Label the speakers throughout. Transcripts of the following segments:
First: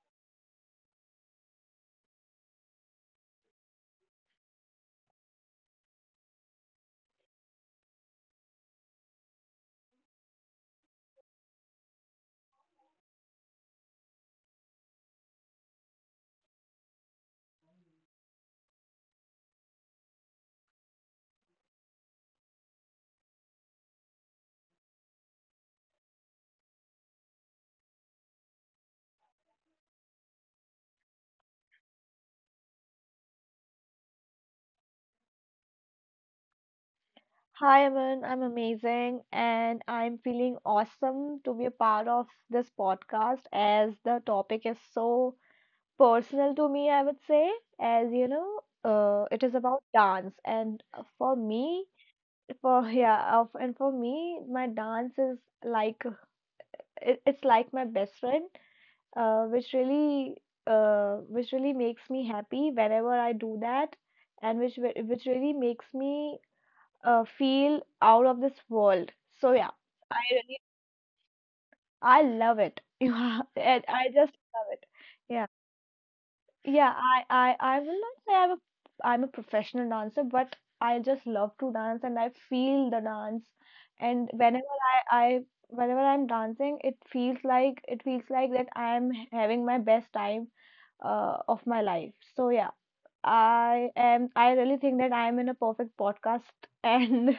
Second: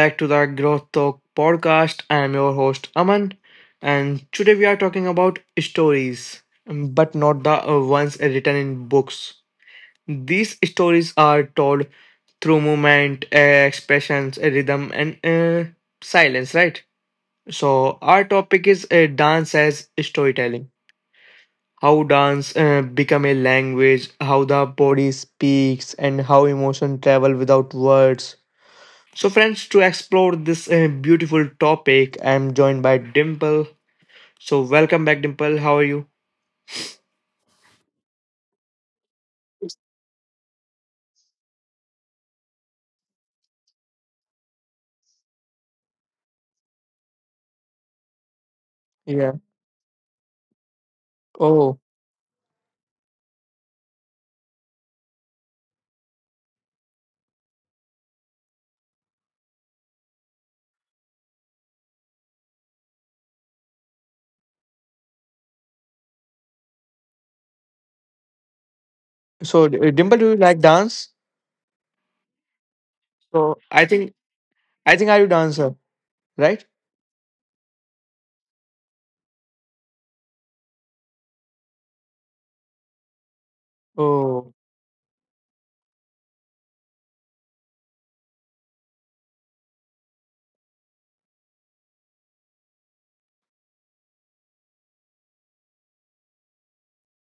Speaker 1: back to the Growth Talk podcast. I am your host Aman, and today we are talking about stories, but not the ones written in books. These stories are told through movement, expressions, rhythm, and silence, right? So, our topic is dance as storytelling. How dance become a language, how the body speaks, and how emotion travel without words. So, friends, to explore this beautiful topic, I'm joined by Dimple. So, welcome back, Dimple. How are you?
Speaker 2: Hi, Aman. I'm amazing and I'm feeling awesome to be a part of this podcast as the topic is so personal to me, I would say, as you know, it is
Speaker 1: Yeah.
Speaker 2: about dance and for me,
Speaker 1: Oh,
Speaker 2: for yeah, of and for me, my dance is like it's like my best friend, uh, which really which really makes me happy whenever I do that and which really makes me feel out of this world. So yeah,
Speaker 1: so
Speaker 2: I
Speaker 1: Dimple, do you
Speaker 2: really
Speaker 1: like dance?
Speaker 2: I love it. Yeah,
Speaker 1: So,
Speaker 2: I
Speaker 1: I
Speaker 2: I
Speaker 1: think
Speaker 2: just love it.
Speaker 1: I think are you
Speaker 2: Yeah,
Speaker 1: dancer, right?
Speaker 2: yeah. I will not say I'm a professional dancer, but I just love to dance and I feel the dance. And
Speaker 1: Oh,
Speaker 2: I I whenever I'm dancing, it feels like that I'm having my best time of my life. So yeah. I am. I really think that I am in a perfect podcast, and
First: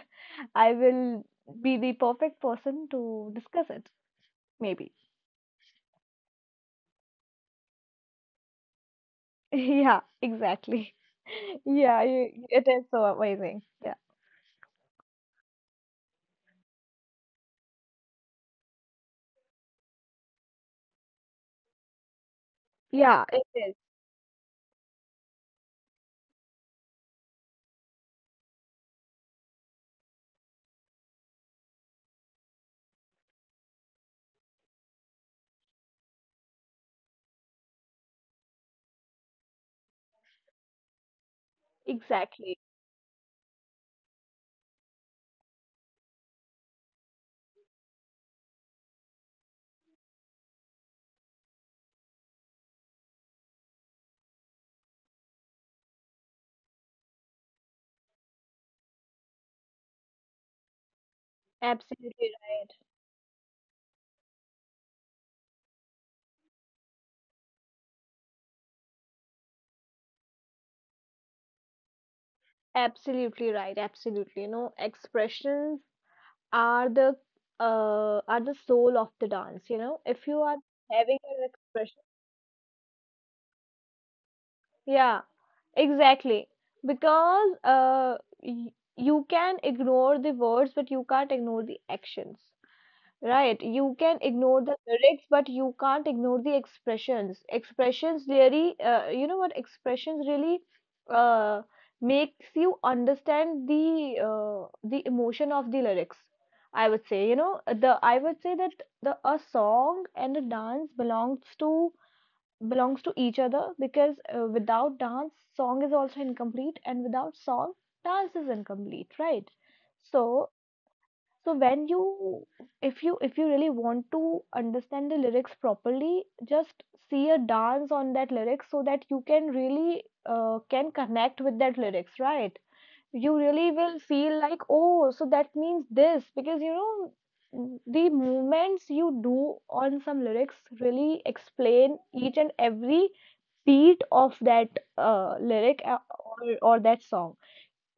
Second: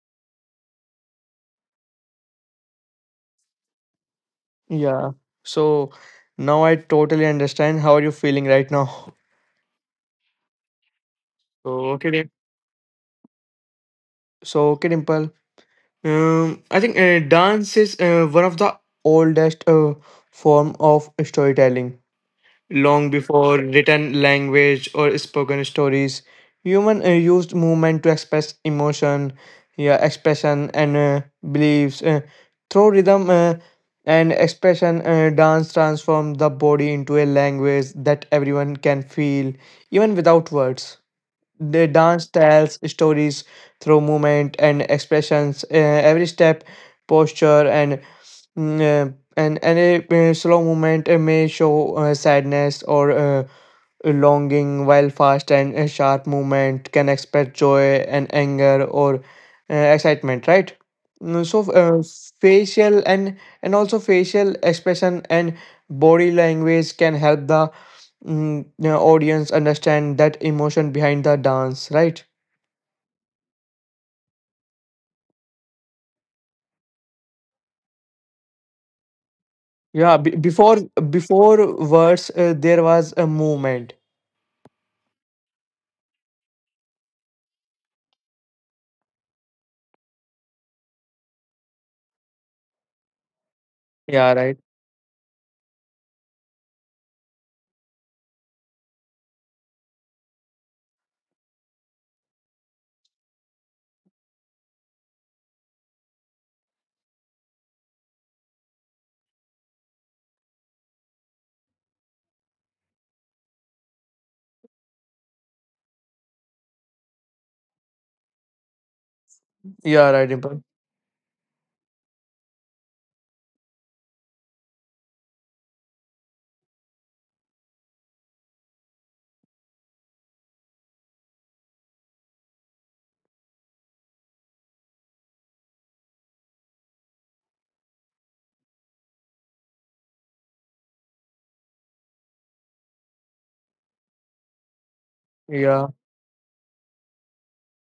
Speaker 2: I will be the perfect person to discuss it, maybe.
Speaker 1: yeah. So now I totally understand how are you feeling right now.
Speaker 2: Yeah, exactly.
Speaker 1: So
Speaker 2: Yeah,
Speaker 1: okay,
Speaker 2: you, it is so amazing. Yeah.
Speaker 1: Dimple. I think dance is one of the oldest form of storytelling. Long
Speaker 2: Yeah, it
Speaker 1: before
Speaker 2: is.
Speaker 1: written language or spoken stories. Human used movement to express emotion, yeah, expression and beliefs through rhythm and expression. Dance transformed the body into a language that everyone can feel, even without words. The dance
Speaker 2: Exactly.
Speaker 1: tells stories through movement and expressions. Every step, posture, and mm, and any slow movement may show sadness or longing, while fast and sharp movement can express joy and anger or excitement. Right. So
Speaker 2: Absolutely right.
Speaker 1: facial and also facial expression and body language can help the the audience understand that emotion behind the dance, right?
Speaker 2: Absolutely right. Absolutely. You know, expressions are the are the soul of the dance, you know.
Speaker 1: yeah
Speaker 2: If
Speaker 1: be-
Speaker 2: you are
Speaker 1: before
Speaker 2: having an
Speaker 1: before
Speaker 2: expression,
Speaker 1: words there was a movement.
Speaker 2: yeah, exactly. Because y you can ignore the words, but you can't ignore the actions. Right, you can
Speaker 1: Yeah, right.
Speaker 2: ignore the lyrics, but you can't ignore the expressions. Expressions really, expressions really uh, makes you understand the emotion of the lyrics. I would say, you know. The I would say that the a song and a dance belongs to belongs to each other because without dance, song is also incomplete, and without song, dance is incomplete, right?
Speaker 1: Yeah, right,
Speaker 2: So
Speaker 1: Dimple.
Speaker 2: so when you if you really want to understand the lyrics properly, just see a dance on that lyrics so that you can really can connect with that lyrics, right? You really will feel like, oh, so that means this because you know the movements you do on some lyrics really explain each and every beat of that uh, lyric
Speaker 1: Yeah,
Speaker 2: uh, or, or that song.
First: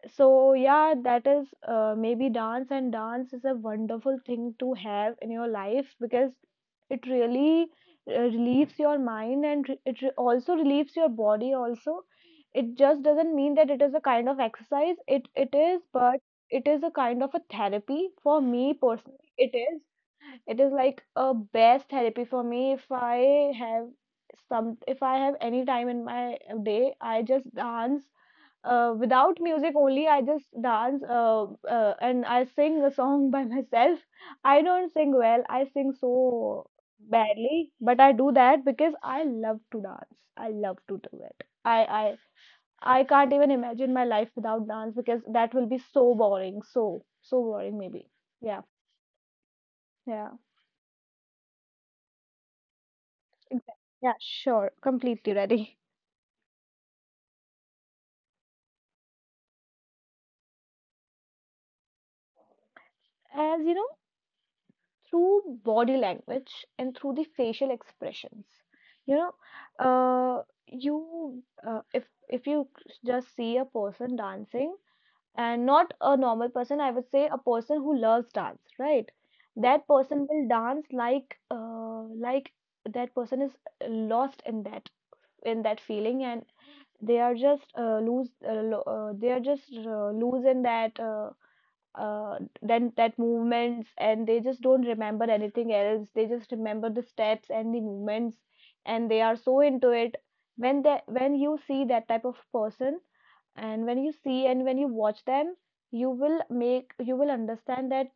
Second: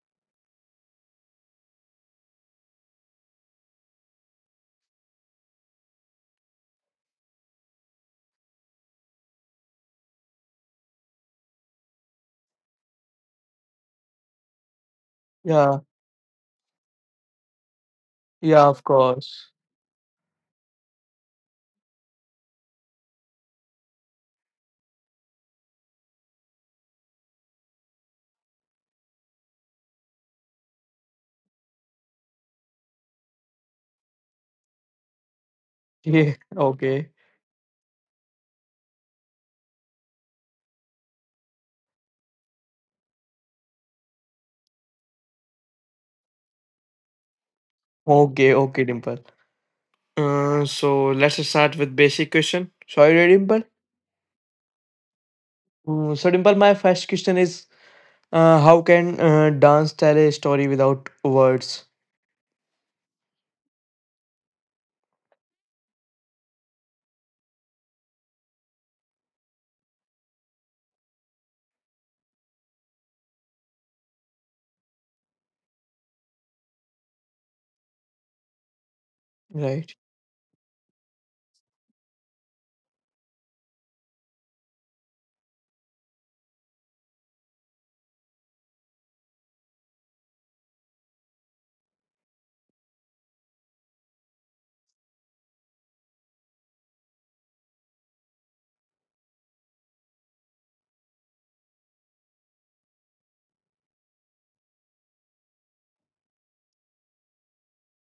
Speaker 2: So yeah, that is maybe dance, and dance is a wonderful thing to have in your life because it really relieves your mind and also relieves your body also. It just doesn't mean that it is a kind of exercise. It
Speaker 1: yeah,
Speaker 2: is, but it is a kind of a therapy for
Speaker 1: yeah,
Speaker 2: me
Speaker 1: of
Speaker 2: personally.
Speaker 1: course.
Speaker 2: It is. It is like a best therapy for me if I have some if I have any time in my day, I just dance without music only. I just dance, and I sing a song by myself. I don't sing well, I sing
Speaker 1: Yeah.
Speaker 2: so
Speaker 1: Okay,
Speaker 2: badly, but I do that because I love to dance, I love to do it. I can't even imagine my life without dance because that will be so boring, so boring maybe.
Speaker 1: okay
Speaker 2: Yeah,
Speaker 1: okay dimple
Speaker 2: yeah,
Speaker 1: So let's start with basic question, sorry Dimple.
Speaker 2: exactly. Yeah, sure, completely ready.
Speaker 1: So Dimple my first question is: how can dance tell a story without words?
Speaker 2: As you know, through body language and through the facial expressions, you know, you if you just see a person dancing, and not a normal person, I would say a person who loves dance, right? that
Speaker 1: Right.
Speaker 2: person will dance like That person is lost in that, in that feeling, and they are just they are just lose in that, then that movements, and they just don't remember anything else. They just remember the steps and the movements, and they are so into it. When they when you see that type of person, and when you see and when you watch them, you will understand that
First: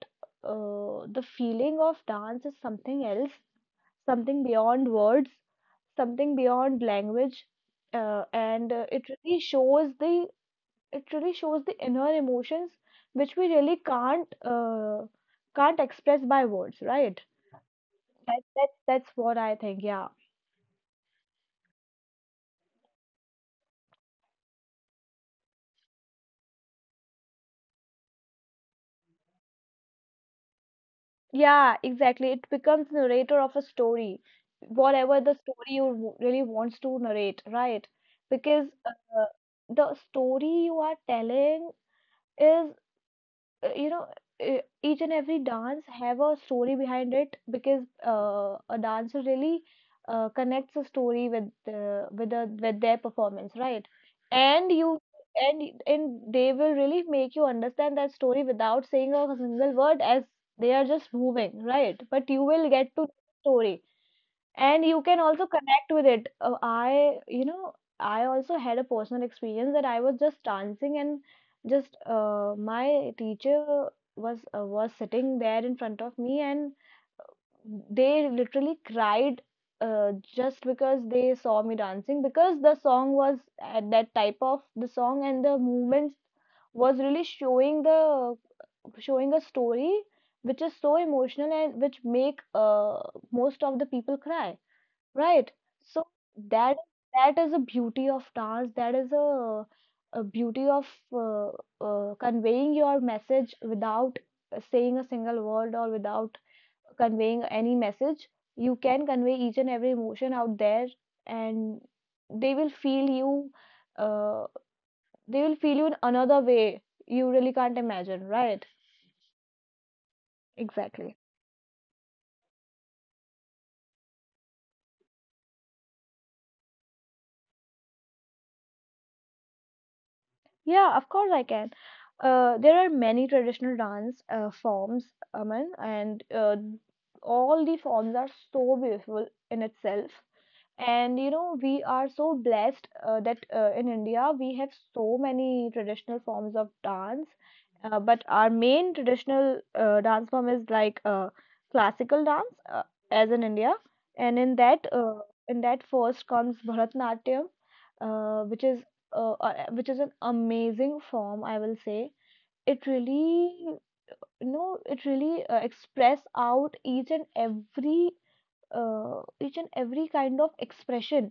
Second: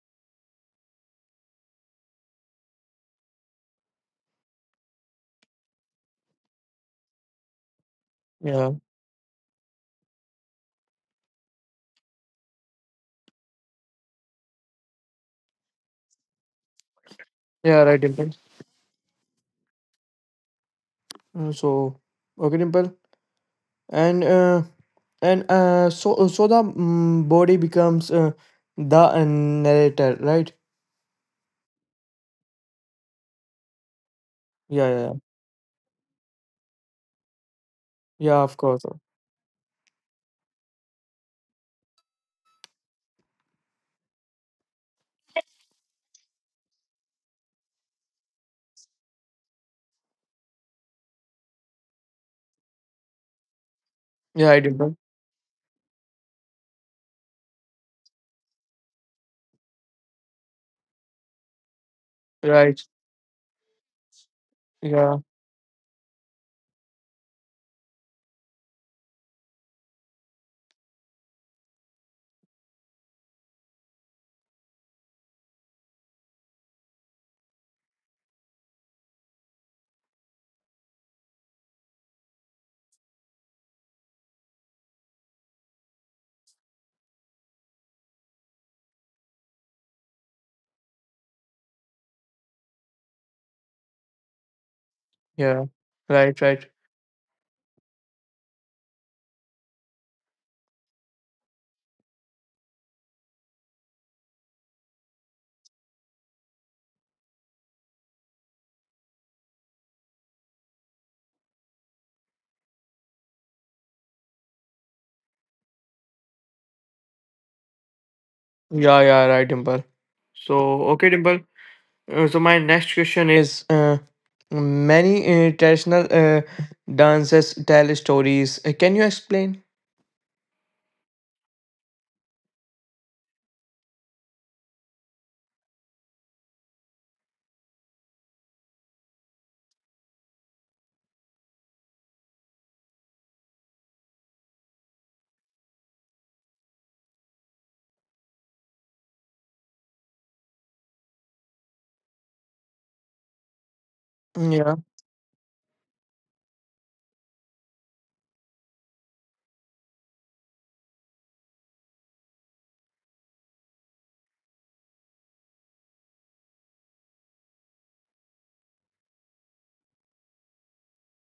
Speaker 2: the feeling of dance is something else, something beyond words, something beyond language,
Speaker 1: Yeah,
Speaker 2: and it really shows the it really shows the inner emotions which we really can't express by words, right?
Speaker 1: yeah, right Dimple.
Speaker 2: That's what I think, yeah.
Speaker 1: So okay Dimple, and uh, and so so the body becomes the narrator, right?
Speaker 2: Yeah, exactly. It becomes narrator of a story,
Speaker 1: Yeah, yeah, yeah.
Speaker 2: whatever the story you really wants to narrate, right?
Speaker 1: Yeah, of
Speaker 2: Because
Speaker 1: course.
Speaker 2: the story you are telling is, uh, you know e- each and every dance have a story behind it because a dancer really connects a story with their performance, right?
Speaker 1: Yeah, I
Speaker 2: And
Speaker 1: Dimple.
Speaker 2: you and and they will really make you understand that story without saying a single word, as they are just moving, right? But you will
Speaker 1: Right.
Speaker 2: get to the story and you
Speaker 1: Yeah,
Speaker 2: can also connect with it. I you know I also had a personal experience that I was just dancing, and just my teacher was sitting there in front of me, and they literally cried just because they saw me dancing, because the song was at that type of the song, and the movements was really showing the, showing a story which is so emotional and which make most of the people cry. Right.
Speaker 1: yeah,
Speaker 2: So
Speaker 1: right, right.
Speaker 2: that that is a beauty of dance. That is a beauty of uh, conveying your message without saying a single word or without conveying any message. You can convey each and every emotion out there, and they will feel you. Uh, they will feel you in another way you really can't imagine. Right.
Speaker 1: Yeah, yeah, right Dimple. So okay
Speaker 2: Exactly.
Speaker 1: Dimple. So my next question is: many traditional dances tell stories. Can you explain?
Speaker 2: Yeah, of course I can. There are many traditional dance forms, Aman, and all the forms are so beautiful in itself. And you know, we are so blessed that in India we have so many traditional forms of dance. But our main traditional dance form is like classical dance, as in India. And in
Speaker 1: Yeah,
Speaker 2: that, first comes Bharatanatyam, uh, which is which is an amazing form, I will say. It really, you know, it really express out each and every kind of expression.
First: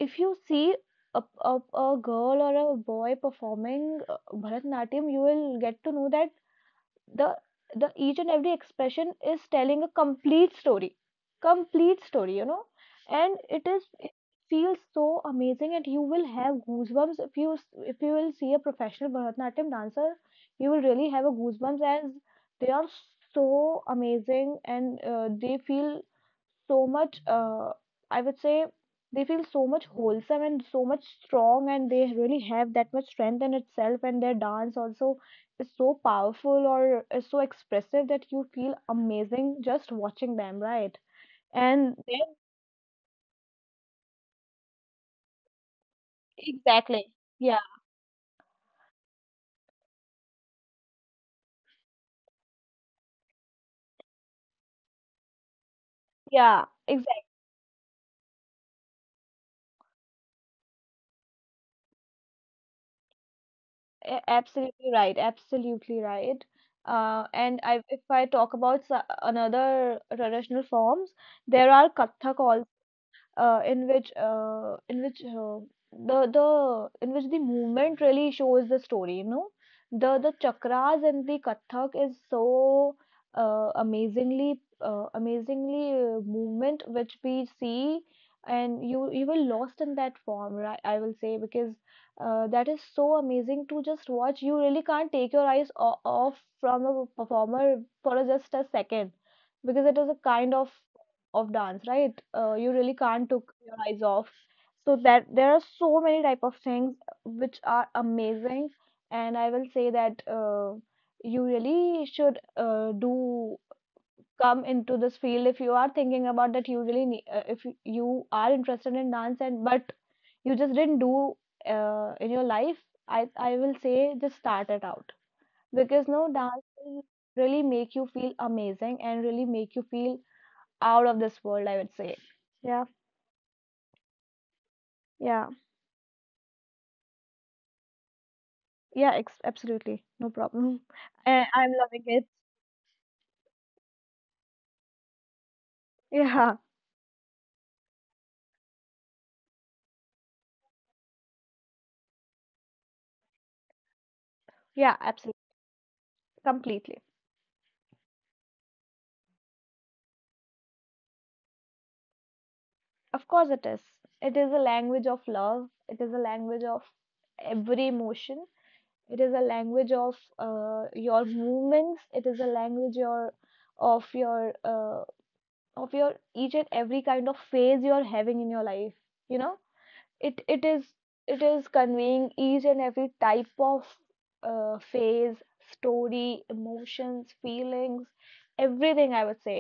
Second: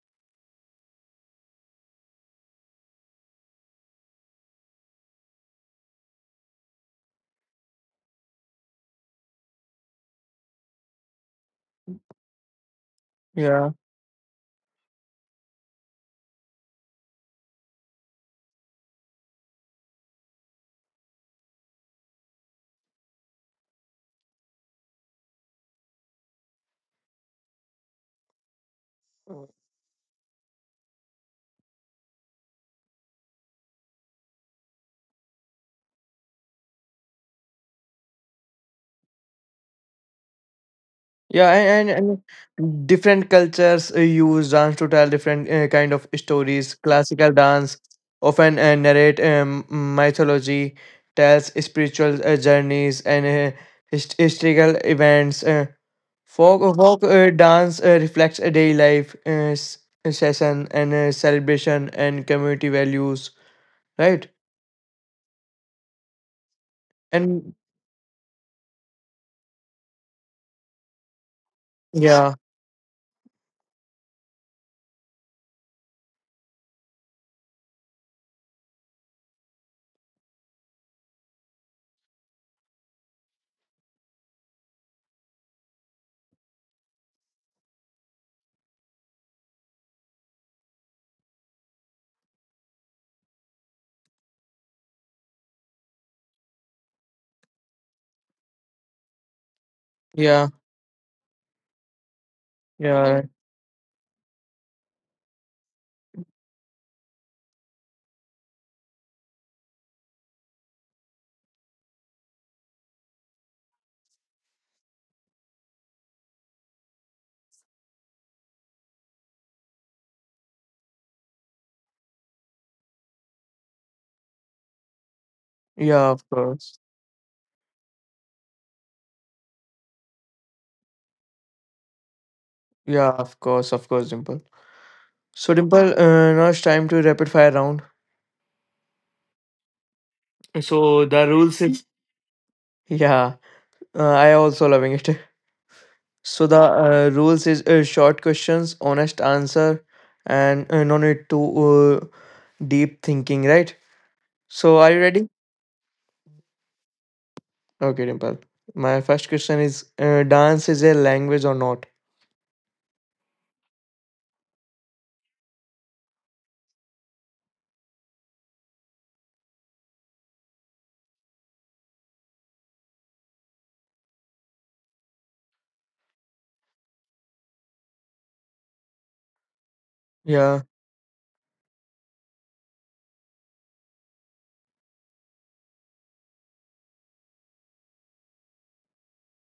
Speaker 2: If you see a girl or a boy performing Bharatanatyam, you will get to know that the the each and every expression is telling a complete story, you know, and it
Speaker 1: yeah.
Speaker 2: is it feels so amazing, and you will have goosebumps if if you will see a professional Bharatanatyam dancer, you will really have a goosebumps, as they are so amazing, and they feel so much I would say they feel so much wholesome and so much strong, and they really have that much strength in itself, and their dance also is so powerful or is so expressive that you feel amazing just watching them, right?
Speaker 1: Yeah, and,
Speaker 2: And
Speaker 1: and
Speaker 2: then,
Speaker 1: and different cultures use dance to tell different kind of stories.
Speaker 2: exactly.
Speaker 1: Classical
Speaker 2: Yeah,
Speaker 1: dance often narrate mythology, tells spiritual journeys and historical events. Uh, folk
Speaker 2: yeah,
Speaker 1: folk
Speaker 2: exactly.
Speaker 1: uh, dance reflects a daily life session and celebration and community values, right?
Speaker 2: Absolutely right. Absolutely right.
Speaker 1: And
Speaker 2: And I, if I talk about another traditional forms, there are
Speaker 1: yeah,
Speaker 2: Kathak, in which the in which the movement really shows the story. You know, the chakras in the Kathak is so amazingly movement which we see, and you will lost in that form, right? I will say because that is so amazing to just watch. You really can't take your eyes off from a performer for just a second because it is a
Speaker 1: yeah,
Speaker 2: kind of dance, right? You really
Speaker 1: yeah,
Speaker 2: can't took your eyes off. So that there are so many type of things which are amazing, and I will say that you really should do come into this field. If you are thinking about that, you really need, if you you are interested in dance and but you just didn't do in your life, I I will say just start it out, because
Speaker 1: yeah.
Speaker 2: no
Speaker 1: Of
Speaker 2: dance
Speaker 1: course,
Speaker 2: will really make you feel amazing and really make you feel out of this world, I would say. Yeah,
Speaker 1: yeah, of course, Dimple.
Speaker 2: yeah,
Speaker 1: So Dimple, now it's time to rapid fire round.
Speaker 2: yeah, ex absolutely. No problem.
Speaker 1: So the
Speaker 2: And
Speaker 1: rules
Speaker 2: I'm
Speaker 1: is,
Speaker 2: loving it.
Speaker 1: yeah, I also loving it. So
Speaker 2: Yeah,
Speaker 1: the rules is short questions, honest answer, and no need to deep thinking, right? So are
Speaker 2: yeah,
Speaker 1: you ready?
Speaker 2: absolutely. Completely.
Speaker 1: Okay, Dimple. My first question is: dance is a language or not?
Speaker 2: Of course, it is. It is a language of love. It is a language of every emotion. It is a language of your movements. It is a language your of your of your each and every kind of phase you're having in your life. You know. it
Speaker 1: Yeah,
Speaker 2: it is it is conveying each and every type of phase, story, emotions, feelings, everything, I would say.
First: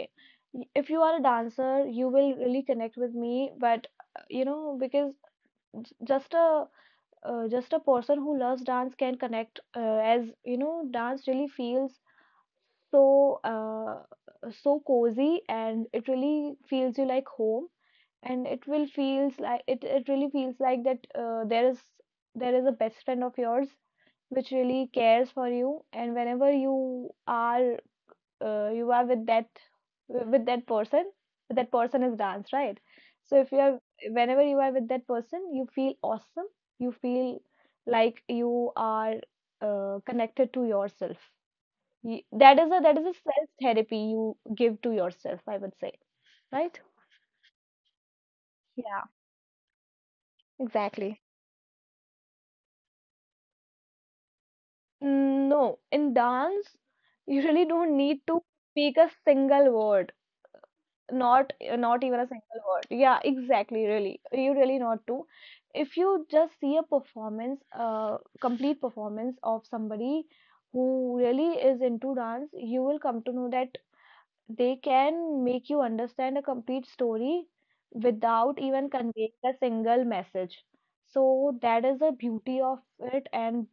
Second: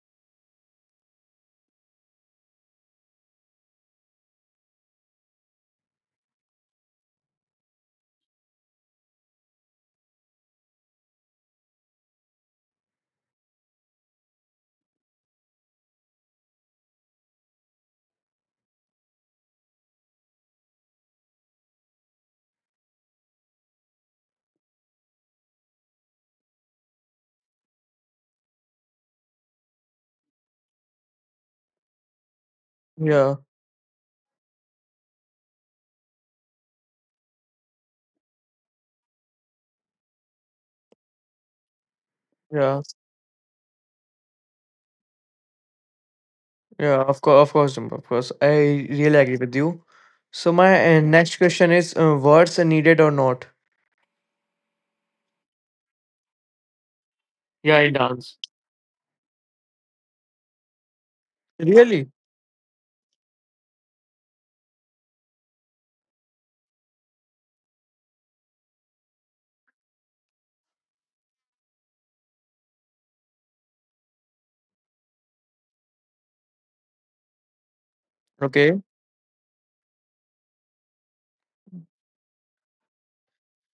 Speaker 2: If you are a dancer, you will really connect with me, but because j- just a just a person who loves dance can connect, as you know, dance really feels so uh, so cozy, and it really feels you like home. And it will feels like it really feels like that, there is a best friend of yours which really cares for you, and whenever you are with with that person that person is dance, right?
Speaker 1: yeah,
Speaker 2: so if you are Whenever you are with that person, you feel awesome. You feel like you are connected to yourself.
Speaker 1: yeah,
Speaker 2: That is a self therapy you give to yourself, I would say, right?
Speaker 1: yeah. Of course, Dimple. Of course, I
Speaker 2: Yeah,
Speaker 1: really agree with you. So my
Speaker 2: exactly.
Speaker 1: next question is: words are needed or not?
Speaker 2: Mm, no, in dance, you really
Speaker 1: Yeah, in
Speaker 2: don't need
Speaker 1: dance.
Speaker 2: to speak a single word. Not
Speaker 1: Really?
Speaker 2: even a single word. Yeah, exactly, really. You really not to. If you just see a complete performance of somebody who really is into dance, you will come to know that they can make you understand a complete story without
Speaker 1: Okay,
Speaker 2: even conveying a single message. So that is the beauty of it, and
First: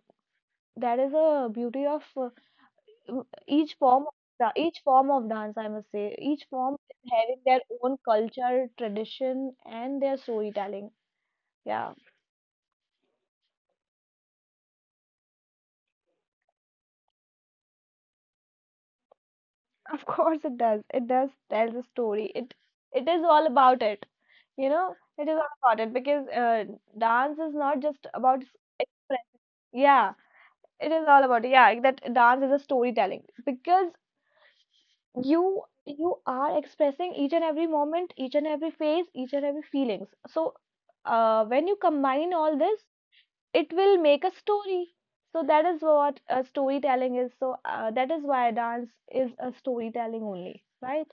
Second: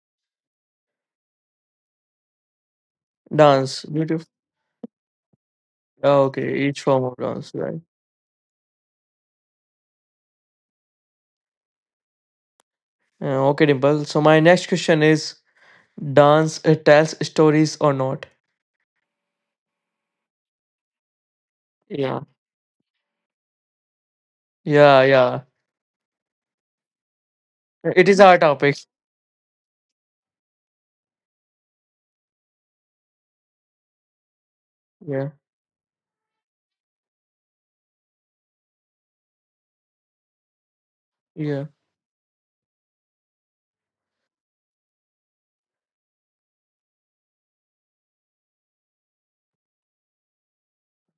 Speaker 2: that is a beauty of w- each
Speaker 1: dance.
Speaker 2: form of
Speaker 1: Beautiful.
Speaker 2: each form of dance, I must say.
Speaker 1: Oh,
Speaker 2: Each
Speaker 1: okay,
Speaker 2: form
Speaker 1: each form
Speaker 2: is
Speaker 1: of
Speaker 2: having
Speaker 1: dance,
Speaker 2: their
Speaker 1: right?
Speaker 2: own culture, tradition, and their storytelling. Yeah.
Speaker 1: Okay, Dimple. So my next question is, dance tells stories or not?
Speaker 2: Of course it does tell the
Speaker 1: Yeah.
Speaker 2: story. It is all about it, you know.
Speaker 1: Yeah,
Speaker 2: It is
Speaker 1: yeah.
Speaker 2: all about it, because dance is not just
Speaker 1: It is our
Speaker 2: about
Speaker 1: topic.
Speaker 2: express. Yeah, it is all about it. Yeah, that dance is a storytelling, because
Speaker 1: Yeah,
Speaker 2: you are expressing each and every moment, each and every phase, each and every feelings. So
Speaker 1: yeah.
Speaker 2: when you combine all this, it will make a story. So that is what storytelling is. So that is why dance is a storytelling only, right?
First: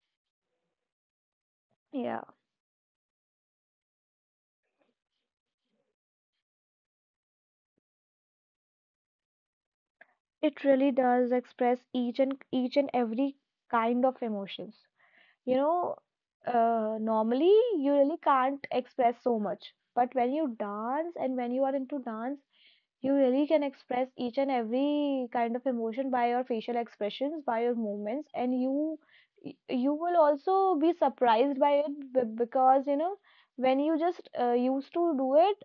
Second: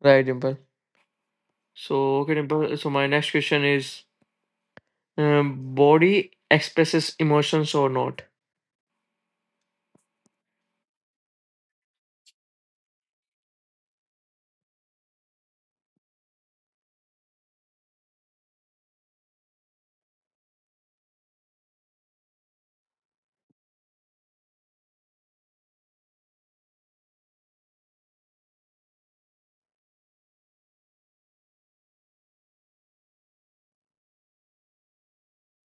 Speaker 1: Right, Dimple. So
Speaker 2: Yeah,
Speaker 1: okay, Dimple. So my next question is, body expresses emotions or not?
Speaker 2: it really does express each and every kind of emotions, you know. Normally you really can't express so much, but when you dance and when you are into dance, you really can express each and every kind of emotion by your facial expressions, by your movements, and you will also be surprised by it, because you know, when you just used to do it,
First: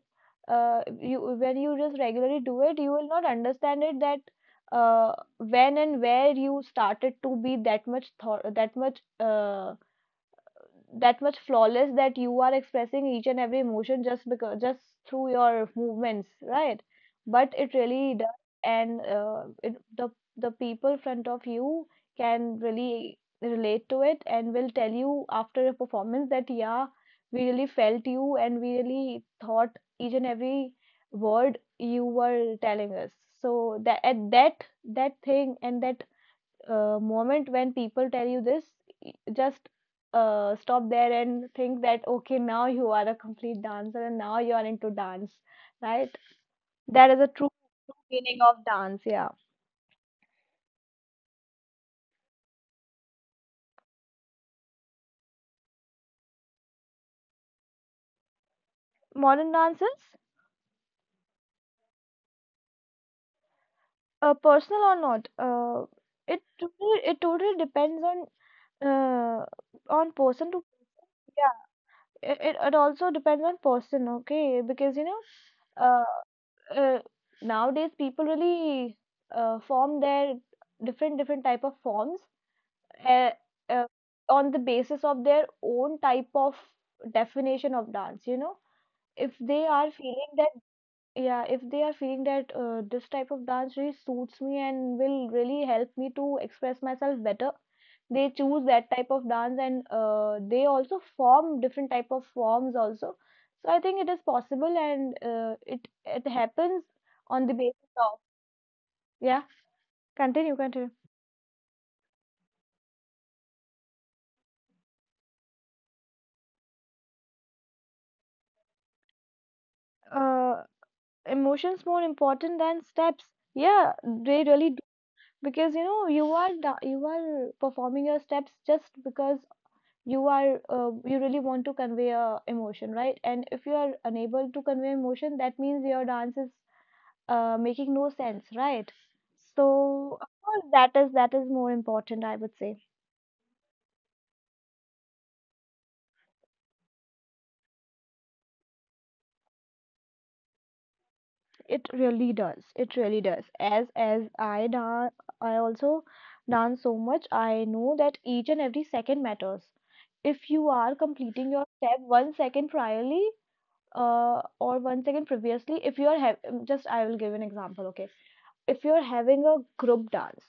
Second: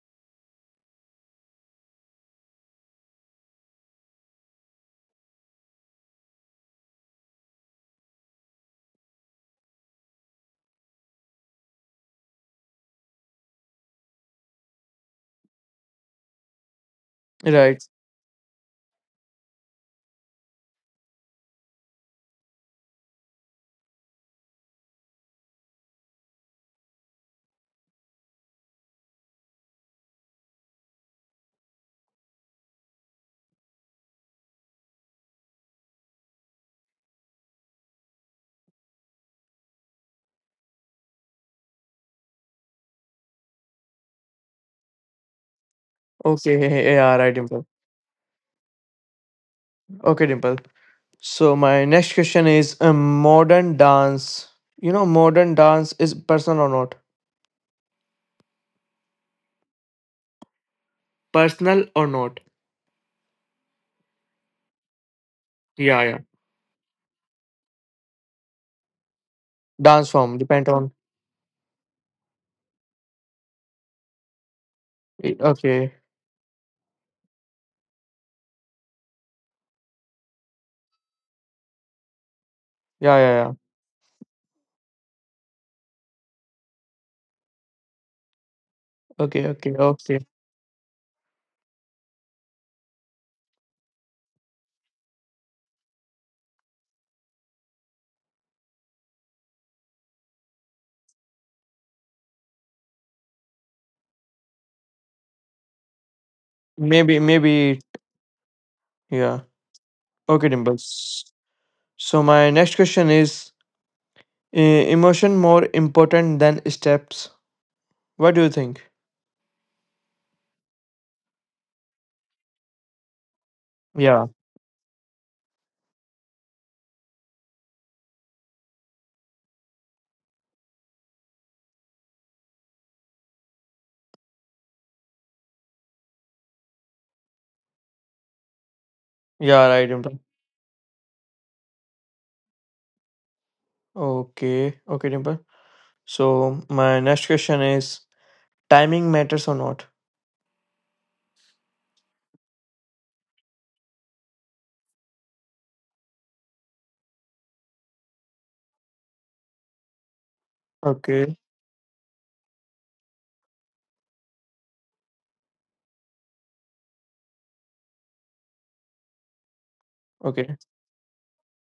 Speaker 2: you when you just regularly do it, you will not understand it that uh, when and where you started to be that much thought, that much that much flawless, that you are expressing each and every emotion just through your movements, right? But it
Speaker 1: Right.
Speaker 2: really does, and the people front of you can really relate to it and will tell you after a performance that, yeah, we really felt you and we really thought each and every word you were telling us. So that at that thing, and that moment when people tell you this, y- just stop there and think that, okay, now you are a complete dancer and now you are into dance, right?
Speaker 1: Okay.
Speaker 2: That is a
Speaker 1: Yeah. Right,
Speaker 2: true
Speaker 1: Dimple.
Speaker 2: meaning of dance, yeah.
Speaker 1: Okay, Dimple. So my next question is, modern dance. You know, modern dance is personal or not?
Speaker 2: Modern dances,
Speaker 1: Personal or not?
Speaker 2: personal or not,
Speaker 1: Yeah, yeah.
Speaker 2: it totally depends uh,
Speaker 1: Dance
Speaker 2: on
Speaker 1: form
Speaker 2: person to.
Speaker 1: depend on.
Speaker 2: Yeah. It also depends on person, okay? Because you know,
Speaker 1: Eh, okay.
Speaker 2: uh, uh, nowadays people really form their different different type of forms,
Speaker 1: Yeah,
Speaker 2: uh,
Speaker 1: yeah, yeah.
Speaker 2: uh, on the basis of their own type of definition of dance, you know, if
Speaker 1: Okay,
Speaker 2: they
Speaker 1: okay,
Speaker 2: are
Speaker 1: okay.
Speaker 2: feeling that, yeah, if they are feeling that this type of dance really suits me and will really help me to express myself better, they choose that type of dance, and they also form different type of forms also. So I think it is possible, and it happens
Speaker 1: Maybe,
Speaker 2: on the
Speaker 1: maybe.
Speaker 2: basis of.
Speaker 1: Yeah.
Speaker 2: Yeah.
Speaker 1: Okay,
Speaker 2: Continue, continue.
Speaker 1: Dimples. So my next question is: eh, emotion more important than steps? What do you think?
Speaker 2: uh, Emotions more important than steps. Yeah,
Speaker 1: Yeah.
Speaker 2: they really do, because you know you are performing your steps just because you really want to convey a emotion, right? And if you are unable to convey emotion, that means your dance is making no sense, right?
Speaker 1: Yeah. Right, Dimple.
Speaker 2: So of course that is more important, I would say.
Speaker 1: Okay. Okay, Dimple. So my next question is: timing matters or not?
Speaker 2: It really does. It really does. As I also dance so much, I know that each and every second matters. If you are
Speaker 1: Okay.
Speaker 2: completing your step 1 second priorly, or 1 second previously, if you are have just I will give an example, okay? If you are
Speaker 1: Okay.
Speaker 2: having a group dance,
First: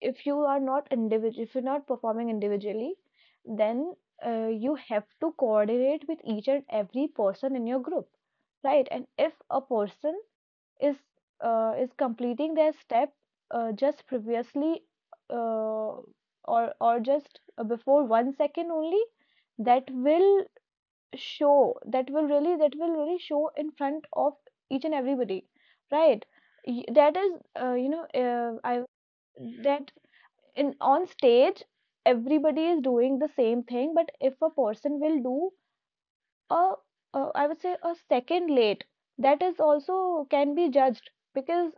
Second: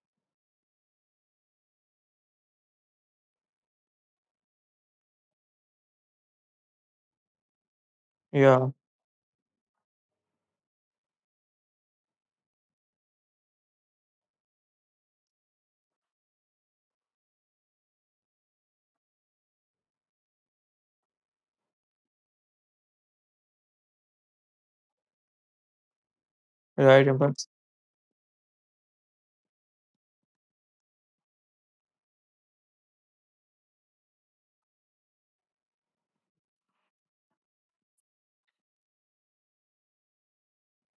Speaker 2: if you are not individual, if you're not performing individually, then you have to coordinate with each and every person in your group,
Speaker 1: Yeah.
Speaker 2: right? And if a person is is completing their step just previously, uh, or just before 1 second only, that will show that will really show in front of each and everybody, right? Y-
Speaker 1: Right,
Speaker 2: that is
Speaker 1: Dimple.
Speaker 2: I that in On stage, everybody is doing the same thing, but if a person will do a a, I would say, a second late, that is also can be judged, because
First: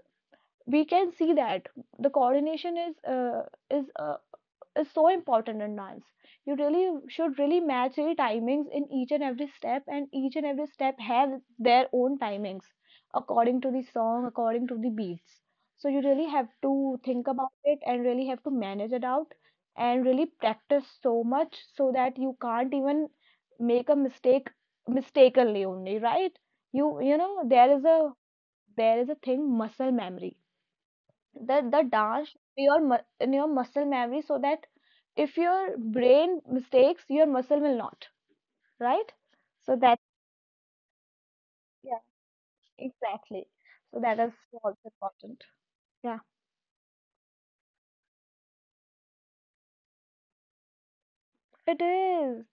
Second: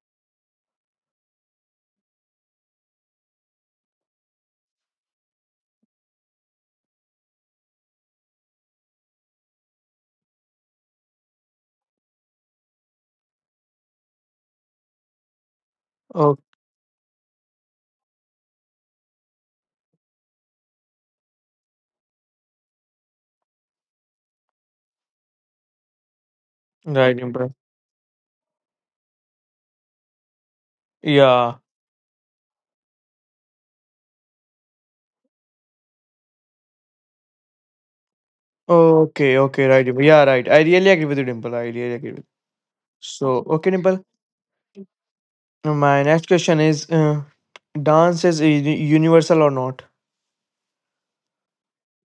Speaker 2: we can see that the coordination is uh, is so important in dance. You really should really match your timings in each and every step, and each and every step have their own timings, according to the song, according to the beats. So you really
Speaker 1: Oh,
Speaker 2: have to think about it and really have to manage it out, and really practice so much so that you can't even make a mistake mistakenly only, right? You
Speaker 1: right,
Speaker 2: know
Speaker 1: Dimple.
Speaker 2: there is a thing, muscle memory. The
Speaker 1: Yeah.
Speaker 2: dance in your muscle memory, so that if your brain mistakes, your muscle will not, right?
Speaker 1: Okay,
Speaker 2: So that,
Speaker 1: okay, right. Dimple. Yeah, right. I really agree with you, Dimple.
Speaker 2: yeah,
Speaker 1: I really agree with you.
Speaker 2: exactly,
Speaker 1: So,
Speaker 2: so
Speaker 1: okay,
Speaker 2: that is
Speaker 1: Dimple.
Speaker 2: also important. Yeah,
Speaker 1: My next question is dance is universal or not?
Speaker 2: it is,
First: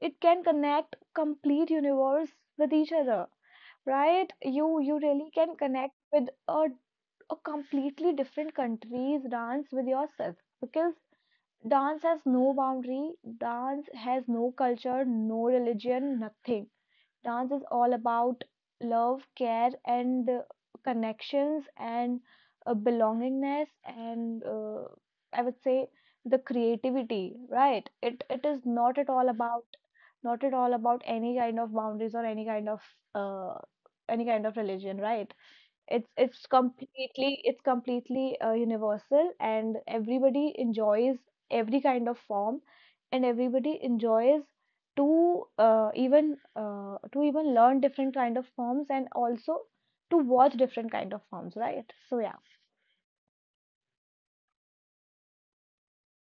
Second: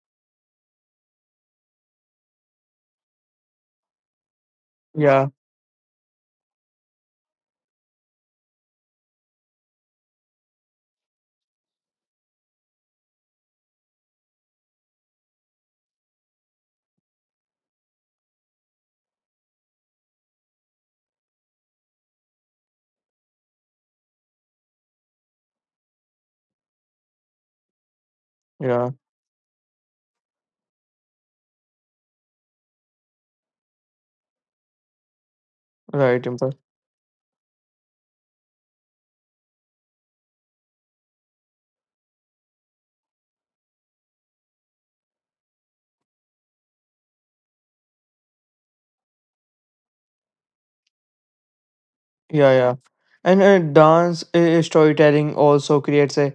Speaker 2: it can connect complete universe with each other, right? You
Speaker 1: Yeah,
Speaker 2: really can connect with a completely different country's dance with yourself, because dance has no boundary. Dance has no culture, no religion, nothing. Dance is all about love, care, and connections, and belongingness, and I would say the creativity. Right? It is
Speaker 1: yeah,
Speaker 2: not at all about any kind of boundaries or uh, any kind of religion. Right? It's
Speaker 1: right,
Speaker 2: it's
Speaker 1: Dimple.
Speaker 2: completely universal, and everybody enjoys every kind of form, and everybody enjoys to even to even learn different kind of forms, and also to watch different kind of forms, right? So yeah.
Speaker 1: Yeah, yeah. And dance storytelling also creates a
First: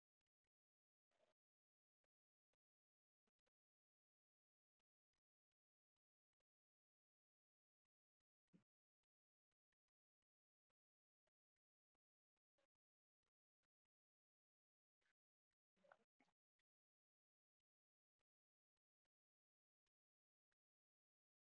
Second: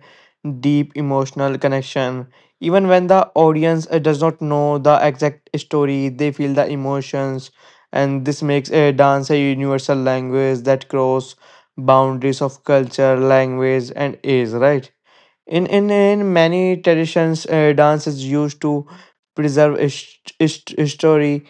Speaker 1: deep emotional connection. Even when the audience does not know the exact story, they feel the emotions, and this makes a dance a universal language that cross boundaries of culture, language, and age, right? In many traditions, dance is used to preserve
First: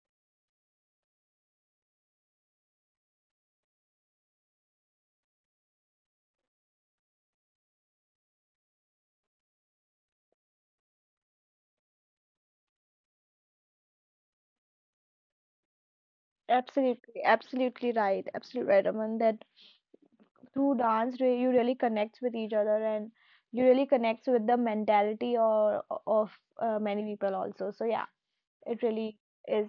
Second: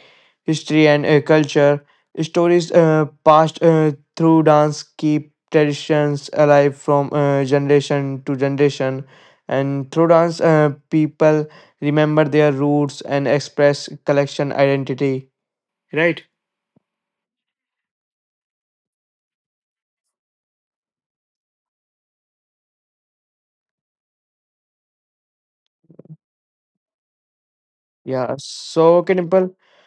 Speaker 1: history and culture. Stories passed through dance keep traditions alive from generation to generation, and through dance, people remember their roots and express collection identity, right.
Speaker 2: Absolutely, absolutely right. Absolutely right, Aman. That through you really connect with each other, and you really connect with the mentality or of many people also, so yeah,
Speaker 1: Yeah,
Speaker 2: it
Speaker 1: so okay,
Speaker 2: really
Speaker 1: Dimple.
Speaker 2: is.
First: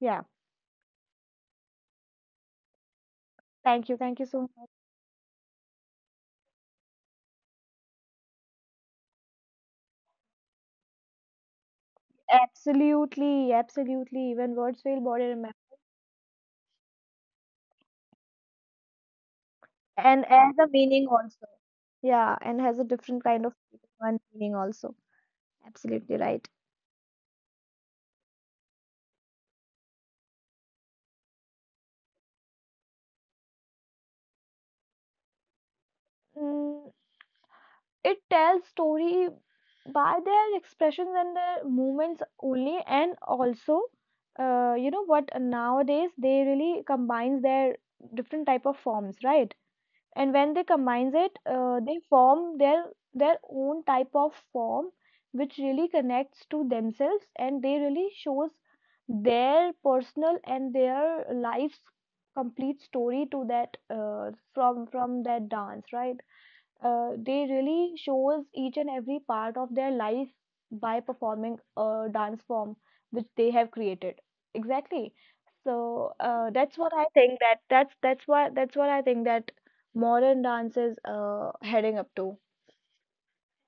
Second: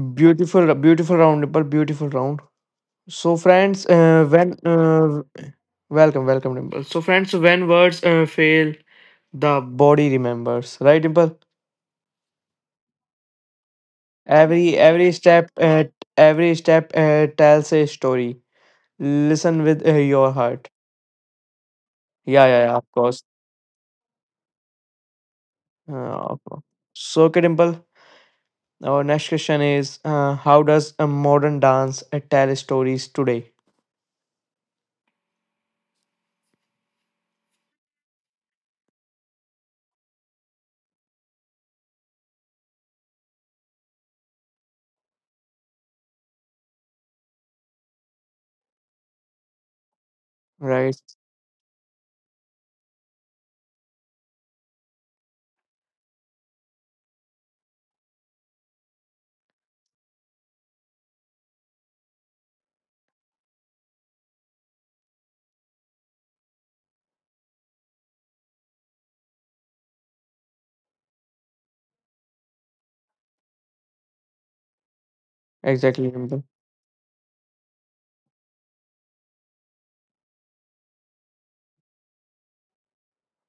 Speaker 2: Yeah.
Speaker 1: Beautiful, beautiful round, Dimple. Beautiful round. So, friends,
Speaker 2: Thank you so
Speaker 1: when
Speaker 2: much.
Speaker 1: welcome, welcome, Dimple. So, friends, when words fail, the body remembers, right, Dimple?
Speaker 2: Absolutely, absolutely.
Speaker 1: Every
Speaker 2: Even words
Speaker 1: every
Speaker 2: fail,
Speaker 1: step,
Speaker 2: body remember.
Speaker 1: tells a story. Listen with your
Speaker 2: And
Speaker 1: heart.
Speaker 2: as a meaning also.
Speaker 1: Yeah, yeah,
Speaker 2: Yeah,
Speaker 1: yeah, of
Speaker 2: and has
Speaker 1: course.
Speaker 2: a different kind of one meaning also.
Speaker 1: Of course.
Speaker 2: Absolutely right.
Speaker 1: So, okay, Dimple. Our next question is: how does a modern dance tell stories today?
Speaker 2: Mm, it tells story by their expressions and their movements only, and also, you know what? Nowadays they really combines their different type of forms, right? And when
Speaker 1: Right,
Speaker 2: they combines it, they form their own type of form which really connects to themselves, and they really shows their personal and their life's complete story to that from that dance, right? They really shows each and every part of their life by performing a dance form which they have created. Exactly. So
Speaker 1: exactly, Dimple.
Speaker 2: that's what I think, that that's why, that's what I think that modern dance is heading up to.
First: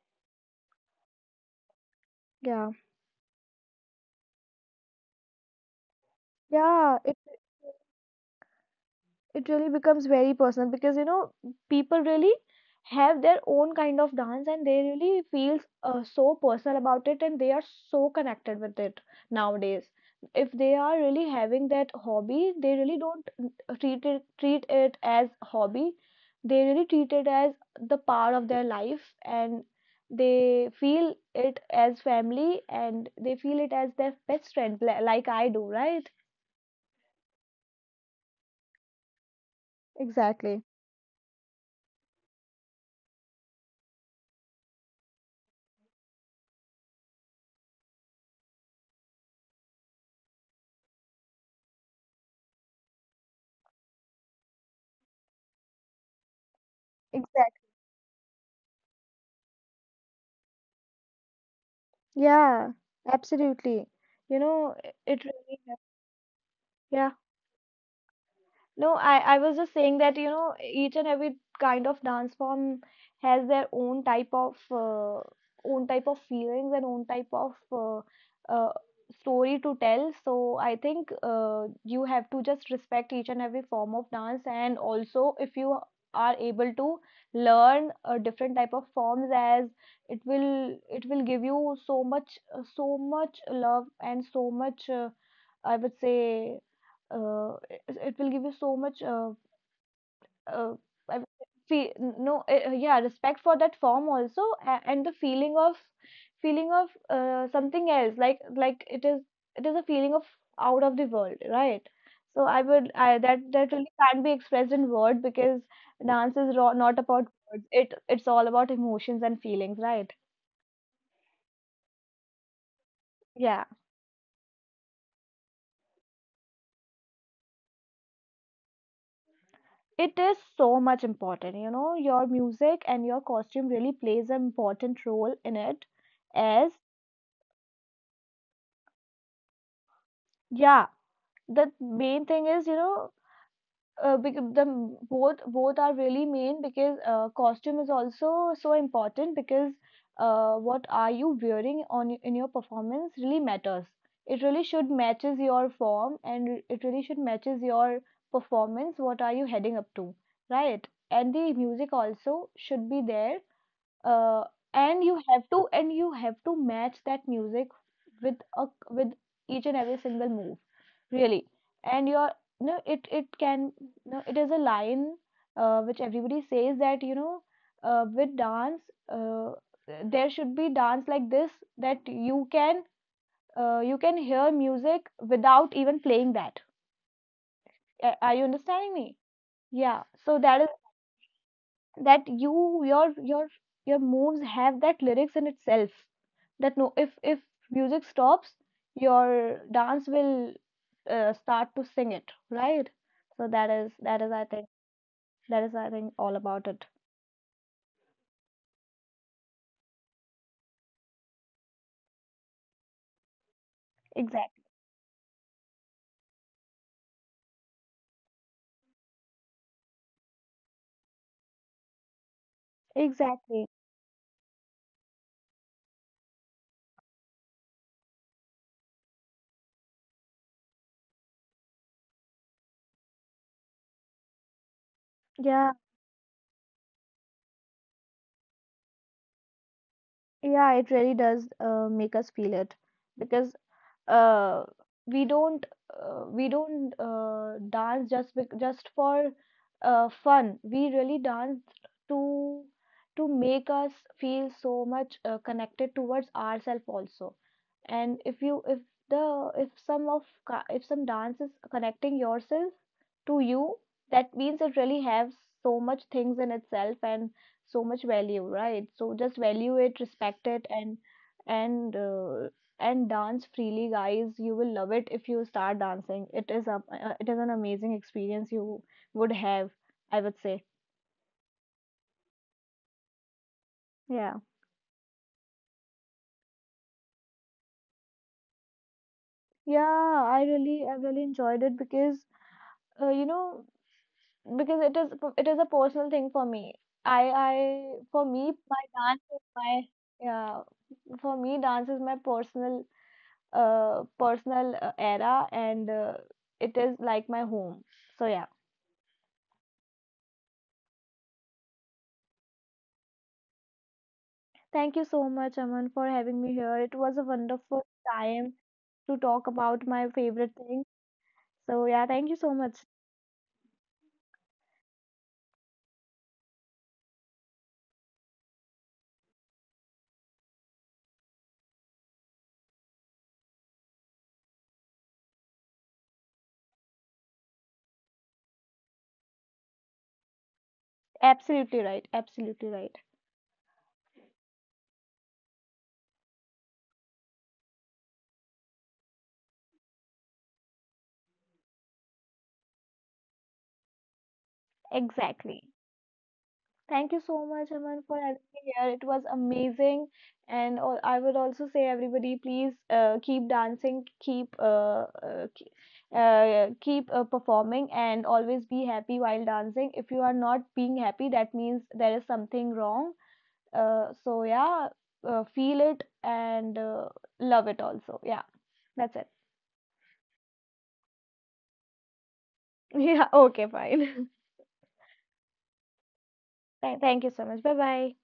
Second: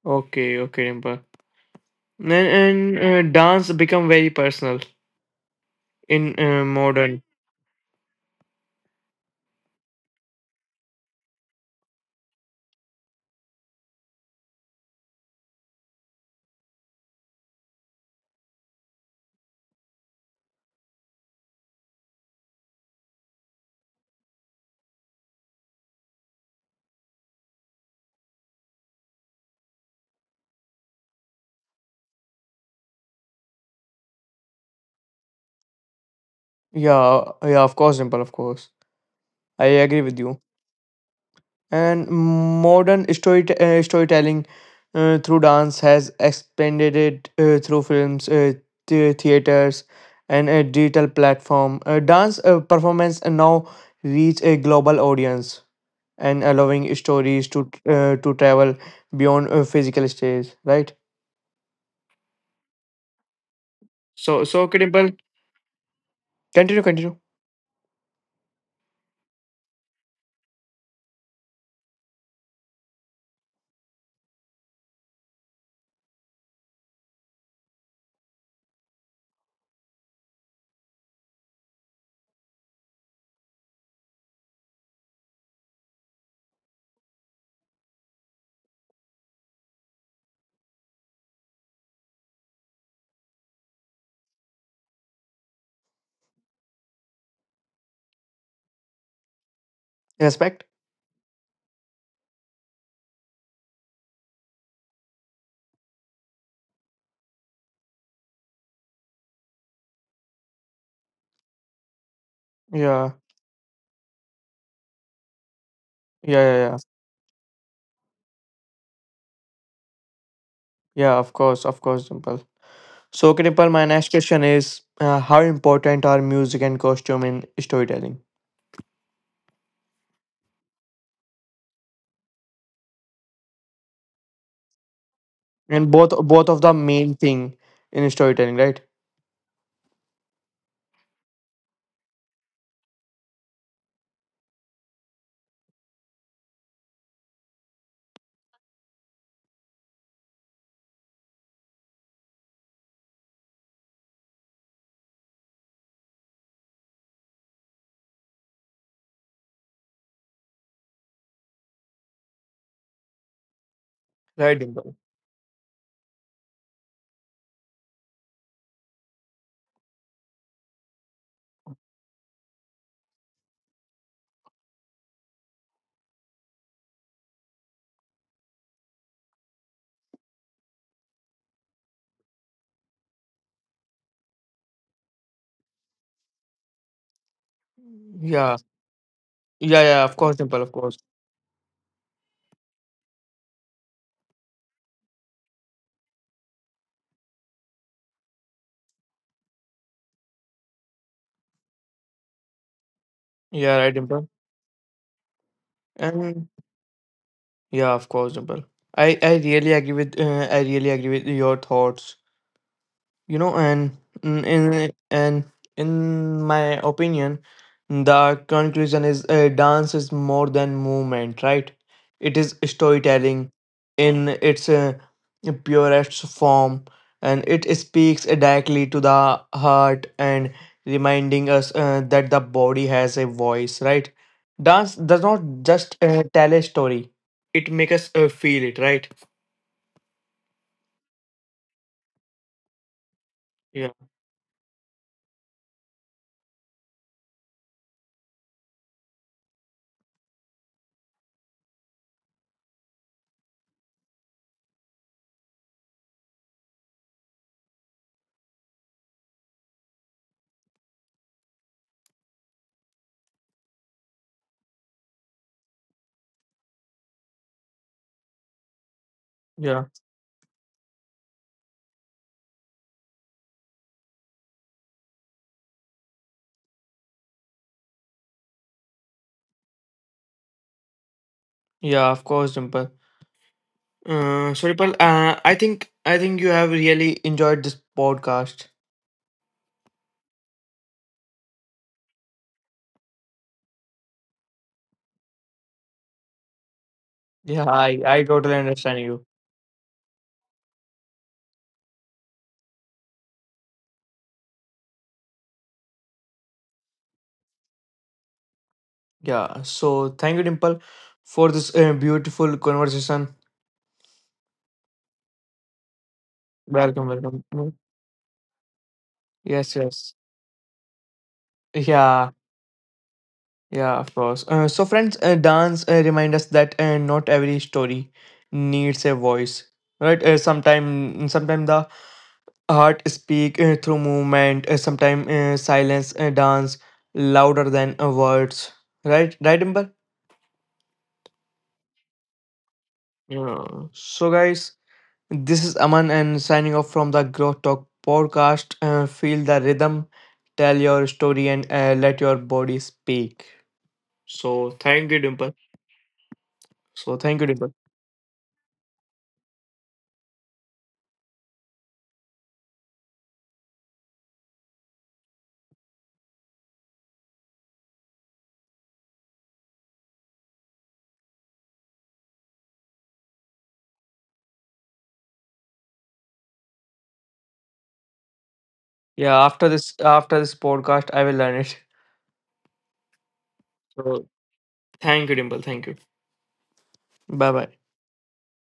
Speaker 1: Okay, okay, Dimple. And,
Speaker 2: Yeah,
Speaker 1: and uh, dance become very personal in
Speaker 2: yeah,
Speaker 1: modern.
Speaker 2: it really becomes very personal, because you know people really have their own kind of dance, and they really feel so personal about it, and they are so connected with it nowadays. If they are really having that hobby, they really don't treat it as hobby. They really treat it as the part of their life, and they feel it as family, and they feel it as their best friend, like I do, right?
Speaker 1: Yeah, yeah, of course Simple, of course, I agree with you.
Speaker 2: Exactly.
Speaker 1: And modern story storytelling through dance has expanded it through films, theaters and a digital platform. Dance performance and now reach a global audience and allowing stories
Speaker 2: Exactly.
Speaker 1: to travel beyond physical stage, right?
Speaker 2: Yeah, absolutely. You
Speaker 1: So so
Speaker 2: know,
Speaker 1: okay, Dimple,
Speaker 2: it really,
Speaker 1: continue
Speaker 2: yeah.
Speaker 1: continue.
Speaker 2: No, I was just saying that, you know, each and every kind of dance form has their own type of feelings, and own type of uh, story to tell. So I think you have to just respect each and every form of dance, and also if you are able to learn a different type of forms, as it will give you so much so much love, and so much I would say, uh, it, it will give you so much
Speaker 1: Respect.
Speaker 2: uh, I would say, fe- no yeah, respect for that form also, and the feeling of feeling of something else, like it is a feeling of out of the world, right? So I would
Speaker 1: Yeah,
Speaker 2: I that that really can't be expressed in word, because
Speaker 1: yeah, yeah, yeah,
Speaker 2: not about words. It's all about emotions and feelings, right?
Speaker 1: yeah, of course, of course, Dimple. So, Kripal,
Speaker 2: Yeah.
Speaker 1: my next question is: how important are music and costume in storytelling?
Speaker 2: It is so much important, you know, your music and your costume really plays an important role in
Speaker 1: And
Speaker 2: it.
Speaker 1: both, both of the
Speaker 2: As
Speaker 1: main thing in storytelling, right?
Speaker 2: yeah, the main thing is, you know, because the both are really main, because costume is also so important, because what are you wearing on in your performance really matters. It really should matches your form, and it really should matches your performance. What are you heading up to, right? And the music also should be there, uh,
Speaker 1: Right, Dimple.
Speaker 2: and you have to match that music with each and every single move, really. And your, no, it can, no, it is a line which everybody says that, you know, with dance, uh, there should be dance like this, that you can hear music without even playing that. Are you
Speaker 1: Yeah,
Speaker 2: understanding me?
Speaker 1: yeah,
Speaker 2: Yeah,
Speaker 1: yeah. Of course,
Speaker 2: so
Speaker 1: Dimple.
Speaker 2: that
Speaker 1: Of course.
Speaker 2: that you your your your moves have that lyrics in itself, that, no, if music stops, your dance will start to sing it, right? So
Speaker 1: Yeah, right, Dimple.
Speaker 2: that is, I think, all
Speaker 1: And
Speaker 2: about it.
Speaker 1: yeah, of course, Dimple. I really agree with I really agree with your thoughts you know, and in
Speaker 2: Exactly,
Speaker 1: in- and in my opinion the conclusion is dance is more than movement, right? It is storytelling
Speaker 2: exactly.
Speaker 1: in its purest form, and it speaks directly to the heart and reminding us that the body has a voice, right? Dance does not
Speaker 2: Yeah,
Speaker 1: just tell a story, it makes us feel it, right?
Speaker 2: yeah, it really does make us feel it, because
Speaker 1: Yeah,
Speaker 2: uh, we don't we don't dance just just for fun. We really dance to make us feel so much connected towards ourselves also. And if if some dance is connecting yourself to you, that means it really has so much things in itself and so much value, right? So just value
Speaker 1: yeah,
Speaker 2: it, respect it, and and dance freely, guys. You will love it if you start dancing. It is an amazing experience you would have, I would say.
Speaker 1: yeah, of course Dimple.
Speaker 2: Yeah,
Speaker 1: Sorry, Pal. I think you have really enjoyed this podcast.
Speaker 2: yeah, I really enjoyed it, because uh, you know because it is a personal thing for me. I
Speaker 1: Yeah,
Speaker 2: for
Speaker 1: I
Speaker 2: me
Speaker 1: totally
Speaker 2: my
Speaker 1: understand
Speaker 2: dance
Speaker 1: you.
Speaker 2: is my Yeah, for me, dance is my personal, personal, era. And it is like my home, so yeah.
Speaker 1: Yeah. So thank you, Dimple, for this beautiful conversation.
Speaker 2: Thank you so much, Aman, for having me here. It
Speaker 1: Welcome,
Speaker 2: was a
Speaker 1: welcome.
Speaker 2: wonderful time to talk
Speaker 1: Yes,
Speaker 2: about my
Speaker 1: yes.
Speaker 2: favorite thing. So, yeah, thank
Speaker 1: Yeah,
Speaker 2: you so much.
Speaker 1: yeah. Of course. So, friends, dance remind us that not every story needs a voice, right? Sometime, the art speak through movement, sometimes silence, dance, louder than words. Right, right, Imber?
Speaker 2: Absolutely right. Absolutely right.
Speaker 1: Yeah. So, guys, this is Aman and signing off from the Growth Talk podcast. Feel the rhythm, tell your story, and let your body speak. So, thank you, Dimple.
Speaker 2: Exactly. Thank
Speaker 1: So,
Speaker 2: you
Speaker 1: thank
Speaker 2: so
Speaker 1: you,
Speaker 2: much,
Speaker 1: Dimple.
Speaker 2: Aman, for having me here. It was amazing. And I would also say, everybody, please keep dancing, keep performing, and always be happy while dancing. If you are not being happy, that means there is something wrong. So yeah, feel it, and love it also. Yeah,
Speaker 1: Yeah,
Speaker 2: that's it.
Speaker 1: after this podcast, I will learn it.
Speaker 2: Yeah, okay,
Speaker 1: So,
Speaker 2: fine.
Speaker 1: thank you, Dimple. Thank you.
Speaker 2: Thank
Speaker 1: Bye,
Speaker 2: thank you
Speaker 1: bye.
Speaker 2: so much. Bye bye.